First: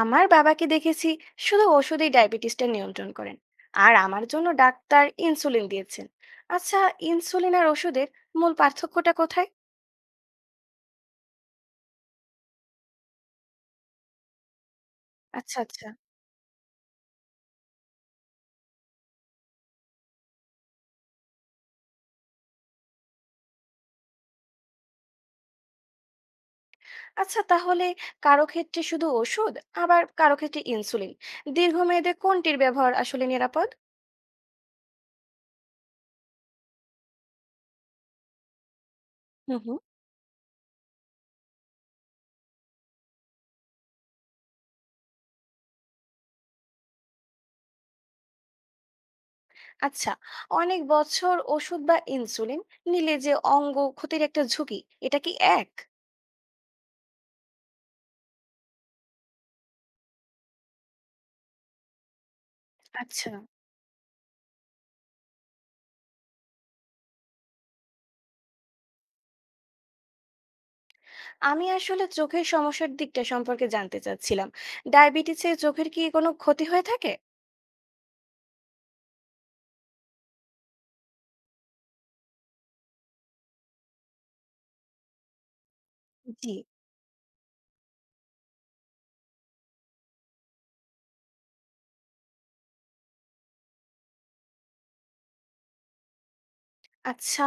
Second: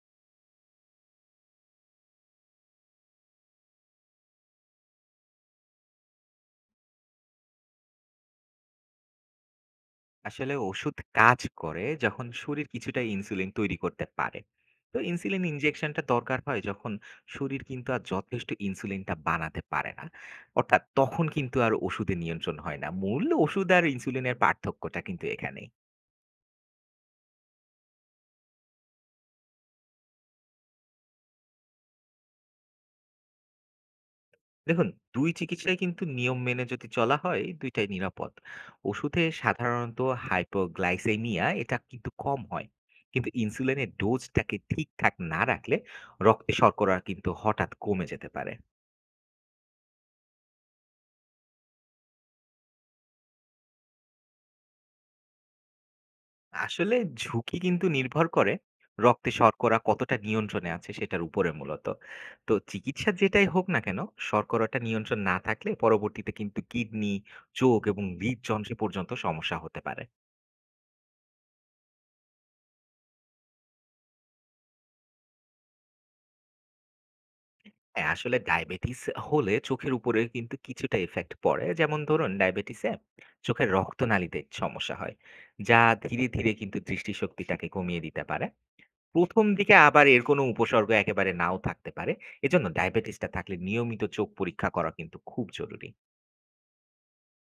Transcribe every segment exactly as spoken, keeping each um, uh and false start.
আমার বাবাকে দেখেছি শুধু ওষুধেই ডায়াবেটিসটা নিয়ন্ত্রণ করেন। আর আমার জন্য ডাক্তার ইনসুলিন দিয়েছেন। আচ্ছা, ইনসুলিন আর ওষুধের মূল পার্থক্যটা কোথায়? আসলে ওষুধ কাজ করে যখন শরীর কিছুটা ইনসুলিন তৈরি করতে পারে। তো ইনসুলিন আচ্ছা আচ্ছা। ইনজেকশনটা দরকার হয় যখন শরীর কিন্তু আর যথেষ্ট ইনসুলিনটা বানাতে পারে না। অর্থাৎ তখন কিন্তু আর ওষুধে নিয়ন্ত্রণ হয় না। মূল ওষুধ আর ইনসুলিনের পার্থক্যটা কিন্তু এখানেই। আচ্ছা তাহলে কারো ক্ষেত্রে শুধু ওষুধ, আবার কারো ক্ষেত্রে ইনসুলিন, দীর্ঘমেয়াদে কোনটির ব্যবহার আসলে নিরাপদ? দেখুন, দুই চিকিৎসায় কিন্তু নিয়ম মেনে যদি চলা হয় দুই টাই নিরাপদ। ওষুধে হুম হুম। সাধারণত hypoglycemia এটা কিন্তু কম হয়। কিন্তু ইনসুলিনের ডোজটাকে ঠিকঠাক না রাখলে রক্তে শর্করা কিন্তু হঠাৎ কমে যেতে পারে। আচ্ছা, অনেক বছর ওষুধ বা ইনসুলিন নিলে যে অঙ্গ ক্ষতির একটা ঝুঁকি, এটা কি এক? আসলে ঝুঁকি কিন্তু নির্ভর করে রক্তে শর্করা কতটা নিয়ন্ত্রণে আছে সেটার উপরে মূলত। তো চিকিৎসা আচ্ছা, যেটাই হোক না কেন, শর্করাটা নিয়ন্ত্রণ না থাকলে পরবর্তীতে কিন্তু কিডনি, চোখ এবং হৃদযন্ত্রে পর্যন্ত সমস্যা হতে পারে। আমি আসলে চোখের সমস্যার দিকটা সম্পর্কে জানতে চাচ্ছিলাম। ডায়াবেটিসে চোখের কি কোনো ক্ষতি হয়ে থাকে? হ্যাঁ, আসলে ডায়াবেটিস হলে চোখের উপরে কিন্তু কিছুটা এফেক্ট পড়ে। যেমন ধরুন, ডায়াবেটিসে চোখের রক্তনালীতে সমস্যা হয়, যা ধীরে ধীরে জি। কিন্তু দৃষ্টিশক্তিটাকে কমিয়ে দিতে পারে। প্রথম দিকে আবার এর কোনো উপসর্গ একেবারে নাও থাকতে পারে। এজন্য ডায়াবেটিসটা থাকলে নিয়মিত চোখ পরীক্ষা করা কিন্তু খুব জরুরি। আচ্ছা,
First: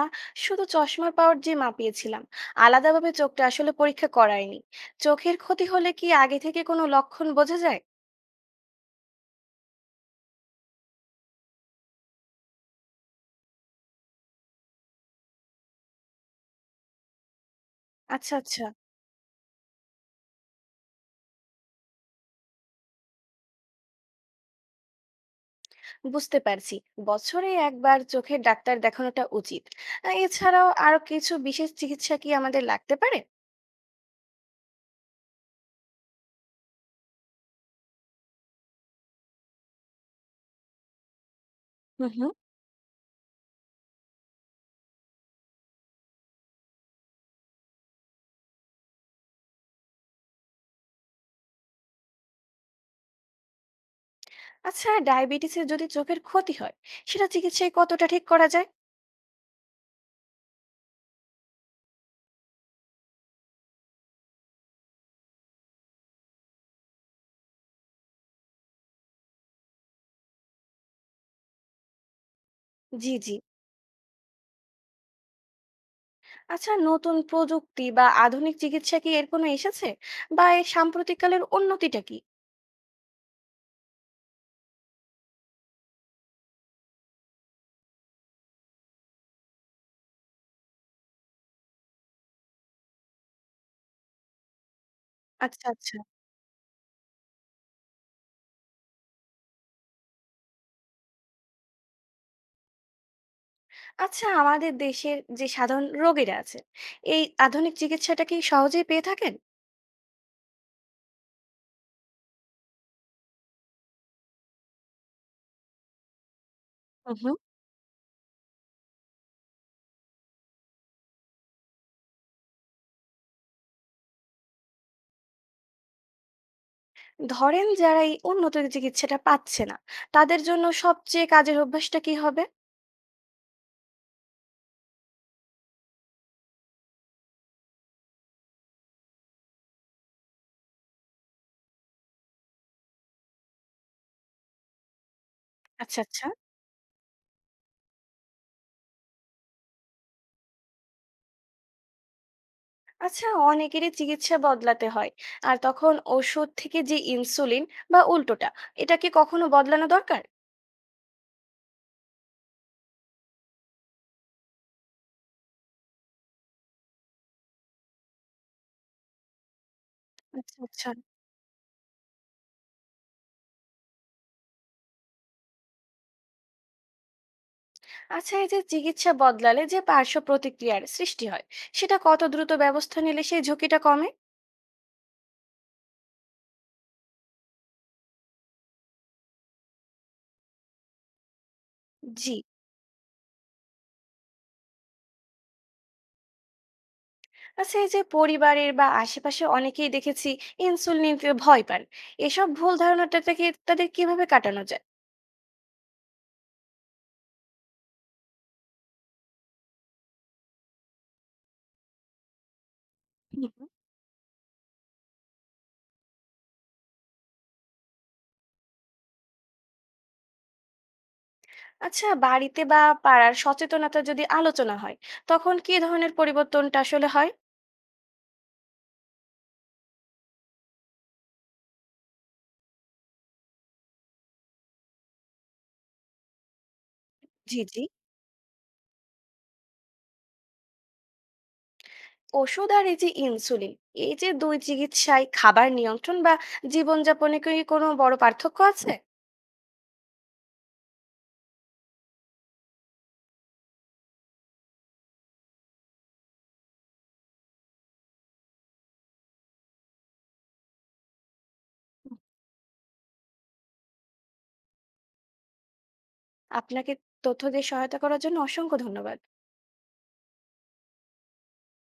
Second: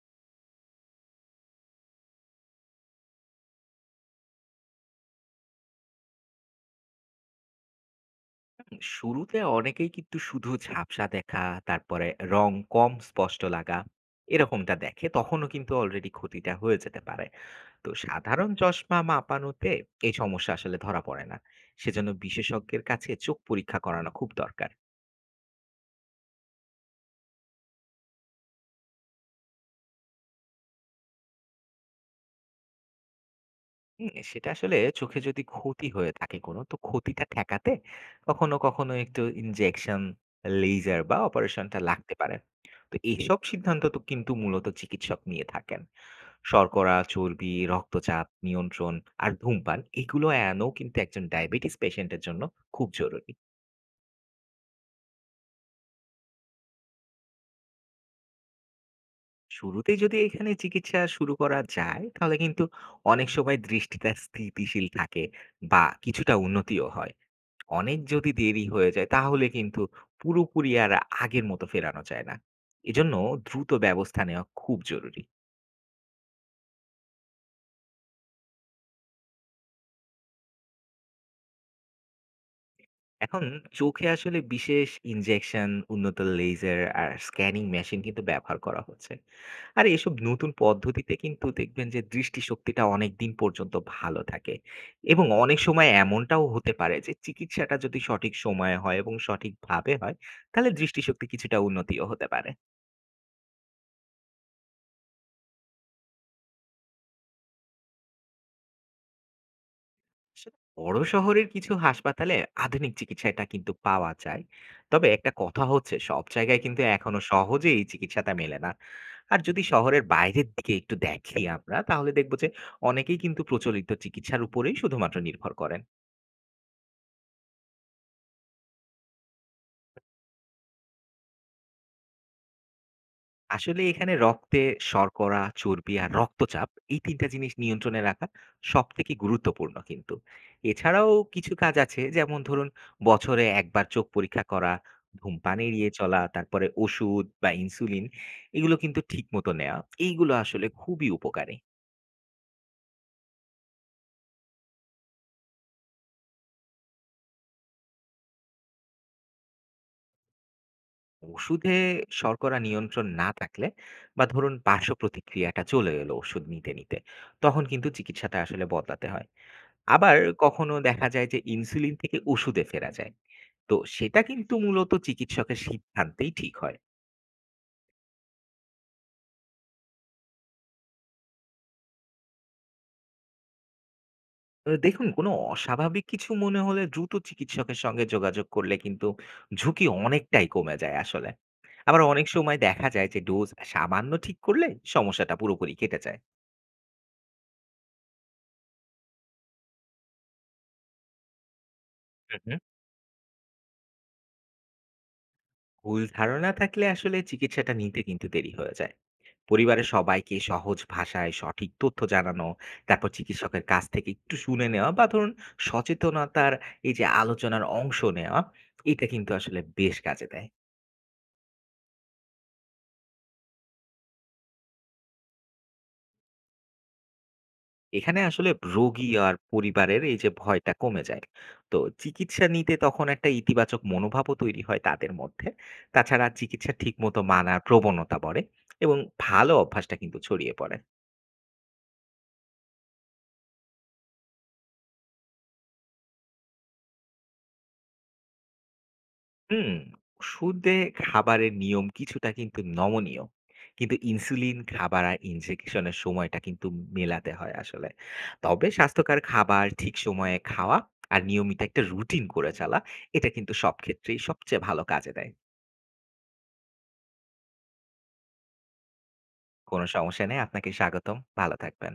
শুধু চশমা পাওয়ার যে মাপিয়েছিলাম, আলাদাভাবে চোখটা আসলে পরীক্ষা করায়নি। চোখের ক্ষতি হলে কি আগে থেকে কোনো লক্ষণ বোঝা যায়? উম শুরুতে অনেকেই কিন্তু শুধু ঝাপসা দেখা, তারপরে রং কম স্পষ্ট লাগা, এরকমটা দেখে, তখনও কিন্তু অলরেডি ক্ষতিটা হয়ে যেতে পারে। তো আচ্ছা সাধারণ আচ্ছা। চশমা মাপানোতে এই সমস্যা আসলে ধরা পড়ে না। সেজন্য বিশেষজ্ঞের কাছে চোখ পরীক্ষা করানো খুব দরকার। বুঝতে পারছি, বছরে একবার চোখের ডাক্তার দেখানোটা উচিত। আহ, এছাড়াও আরো কিছু বিশেষ চিকিৎসা কি আমাদের লাগতে পারে? উম সেটা আসলে চোখে যদি ক্ষতি হয়ে থাকে কোনো, তো ক্ষতিটা ঠেকাতে কখনো, কখনো একটু ইনজেকশন, লেজার বা অপারেশনটা হুম লাগতে হুম। পারে। তো এইসব সিদ্ধান্ত তো কিন্তু মূলত চিকিৎসক নিয়ে থাকেন। শর্করা, চর্বি, রক্তচাপ নিয়ন্ত্রণ আর ধূমপান এগুলো এড়ানোও কিন্তু একজন ডায়াবেটিস পেশেন্টের জন্য খুব জরুরি। আচ্ছা, ডায়াবেটিসে যদি চোখের ক্ষতি হয়, সেটা চিকিৎসায় কতটা ঠিক করা যায়? শুরুতেই যদি এখানে চিকিৎসা শুরু করা যায়, তাহলে কিন্তু অনেক সময় দৃষ্টিটা স্থিতিশীল থাকে বা কিছুটা উন্নতিও হয়। অনেক যদি দেরি হয়ে যায় তাহলে কিন্তু পুরোপুরি আর আগের মতো ফেরানো যায় না। এজন্য জি জি। দ্রুত ব্যবস্থা নেওয়া খুব জরুরি। আচ্ছা, নতুন প্রযুক্তি বা আধুনিক চিকিৎসা কি এর কোনো এসেছে, বা এর সাম্প্রতিককালের উন্নতিটা কি? এখন চোখে আসলে বিশেষ ইনজেকশন, উন্নত লেজার আর স্ক্যানিং মেশিন কিন্তু ব্যবহার করা হচ্ছে। আর এসব নতুন পদ্ধতিতে কিন্তু দেখবেন যে দৃষ্টিশক্তিটা অনেকদিন পর্যন্ত ভালো থাকে। এবং অনেক আচ্ছা, সময় আচ্ছা। এমনটাও হতে পারে যে চিকিৎসাটা যদি সঠিক সময়ে হয় এবং সঠিকভাবে হয়, তাহলে দৃষ্টিশক্তি কিছুটা উন্নতিও হতে পারে। আচ্ছা, আমাদের দেশের যে সাধারণ রোগীরা আছে, এই আধুনিক চিকিৎসাটা কি সহজেই পেয়ে থাকেন? আসলে বড় শহরের কিছু হাসপাতালে আধুনিক চিকিৎসাটা কিন্তু পাওয়া যায়। তবে একটা কথা হচ্ছে, সব জায়গায় কিন্তু হুম, এখনো হুম। সহজে এই চিকিৎসাটা মেলে না। আর যদি শহরের বাইরের দিকে একটু দেখি আমরা, তাহলে দেখবো যে অনেকেই কিন্তু প্রচলিত চিকিৎসার উপরেই শুধুমাত্র নির্ভর করেন। ধরেন যারা এই উন্নত চিকিৎসাটা পাচ্ছে না, তাদের জন্য সবচেয়ে কাজের অভ্যাসটা কি হবে? আসলে এখানে রক্তে শর্করা, চর্বি আর রক্তচাপ, এই তিন টা জিনিস নিয়ন্ত্রণে রাখা সবথেকে গুরুত্বপূর্ণ কিন্তু। এছাড়াও কিছু কাজ আছে, যেমন ধরুন বছরে এক বার চোখ পরীক্ষা করা, ধূমপান এড়িয়ে আচ্ছা, চলা, আচ্ছা। তারপরে ওষুধ বা ইনসুলিন এগুলো কিন্তু ঠিকমতো নেওয়া। এইগুলো আসলে খুবই উপকারী। আচ্ছা, অনেকেরই চিকিৎসা বদলাতে হয়। আর তখন ওষুধ থেকে যে ইনসুলিন বা উল্টোটা, এটা কি কখনো বদলানো দরকার? ওষুধে শর্করা নিয়ন্ত্রণ না থাকলে বা ধরুন পার্শ্বপ্রতিক্রিয়াটা চলে এলো ওষুধ নিতে, নিতে, তখন কিন্তু চিকিৎসাটা আসলে বদলাতে হয়। আবার আচ্ছা, কখনো আচ্ছা। দেখা যায় যে ইনসুলিন থেকে ওষুধে ফেরা যায়। তো সেটা কিন্তু মূলত চিকিৎসকের সিদ্ধান্তেই ঠিক হয়। আচ্ছা, এই যে চিকিৎসা বদলালে যে পার্শ্ব প্রতিক্রিয়ার সৃষ্টি হয়, সেটা কত দ্রুত ব্যবস্থা নিলে সেই ঝুঁকিটা কমে? তো দেখুন, কোনো অস্বাভাবিক কিছু মনে হলে দ্রুত চিকিৎসকের সঙ্গে যোগাযোগ করলে কিন্তু ঝুঁকি অনেকটাই কমে যায় আসলে। আবার অনেক জি। সময় দেখা যায় যে ডোজ সামান্য ঠিক করলে সমস্যাটা পুরোপুরি কেটে যায়। আচ্ছা, এই যে পরিবারের বা আশেপাশে অনেকেই দেখেছি ইনসুলিন নিতে ভয় পান, হুম এসব হুম। ভুল ধারণাটা থেকে তাদের কিভাবে কাটানো যায়? ভুল ধারণা থাকলে আসলে চিকিৎসাটা নিতে কিন্তু দেরি হয়ে যায়। পরিবারের সবাইকে সহজ ভাষায় সঠিক তথ্য জানানো, তারপর হুম। চিকিৎসকের কাছ থেকে একটু শুনে নেওয়া বা ধরুন সচেতনতার এই যে আলোচনার অংশ নেওয়া, এটা কিন্তু আসলে বেশ কাজে দেয়। আচ্ছা, বাড়িতে বা পাড়ার সচেতনতা যদি আলোচনা হয়, তখন কি ধরনের পরিবর্তনটা আসলে হয়? এখানে আসলে রোগী আর পরিবারের এই যে ভয়টা কমে যায়। তো চিকিৎসা নিতে তখন একটা ইতিবাচক মনোভাবও তৈরি হয় তাদের মধ্যে। তাছাড়া চিকিৎসা ঠিকমতো মানার জি জি। প্রবণতা বাড়ে এবং ভালো অভ্যাসটা কিন্তু ছড়িয়ে পড়ে। ওষুধ আর এই যে ইনসুলিন, এই যে দুই চিকিৎসায় খাবার নিয়ন্ত্রণ বা জীবনযাপনে কি কোনো বড় পার্থক্য আছে? হুম। ওষুধে খাবারের নিয়ম কিছুটা কিন্তু নমনীয়। কিন্তু ইনসুলিন, খাবার আর ইনজেকশনের সময়টা কিন্তু মেলাতে হয় আসলে। তবে স্বাস্থ্যকর খাবার ঠিক সময়ে খাওয়া আর নিয়মিত একটা রুটিন করে চলা, এটা কিন্তু সব ক্ষেত্রেই সবচেয়ে ভালো কাজে দেয়। আপনাকে তথ্য দিয়ে সহায়তা করার জন্য অসংখ্য ধন্যবাদ। কোনো সমস্যা নেই, আপনাকে স্বাগতম। ভালো থাকবেন।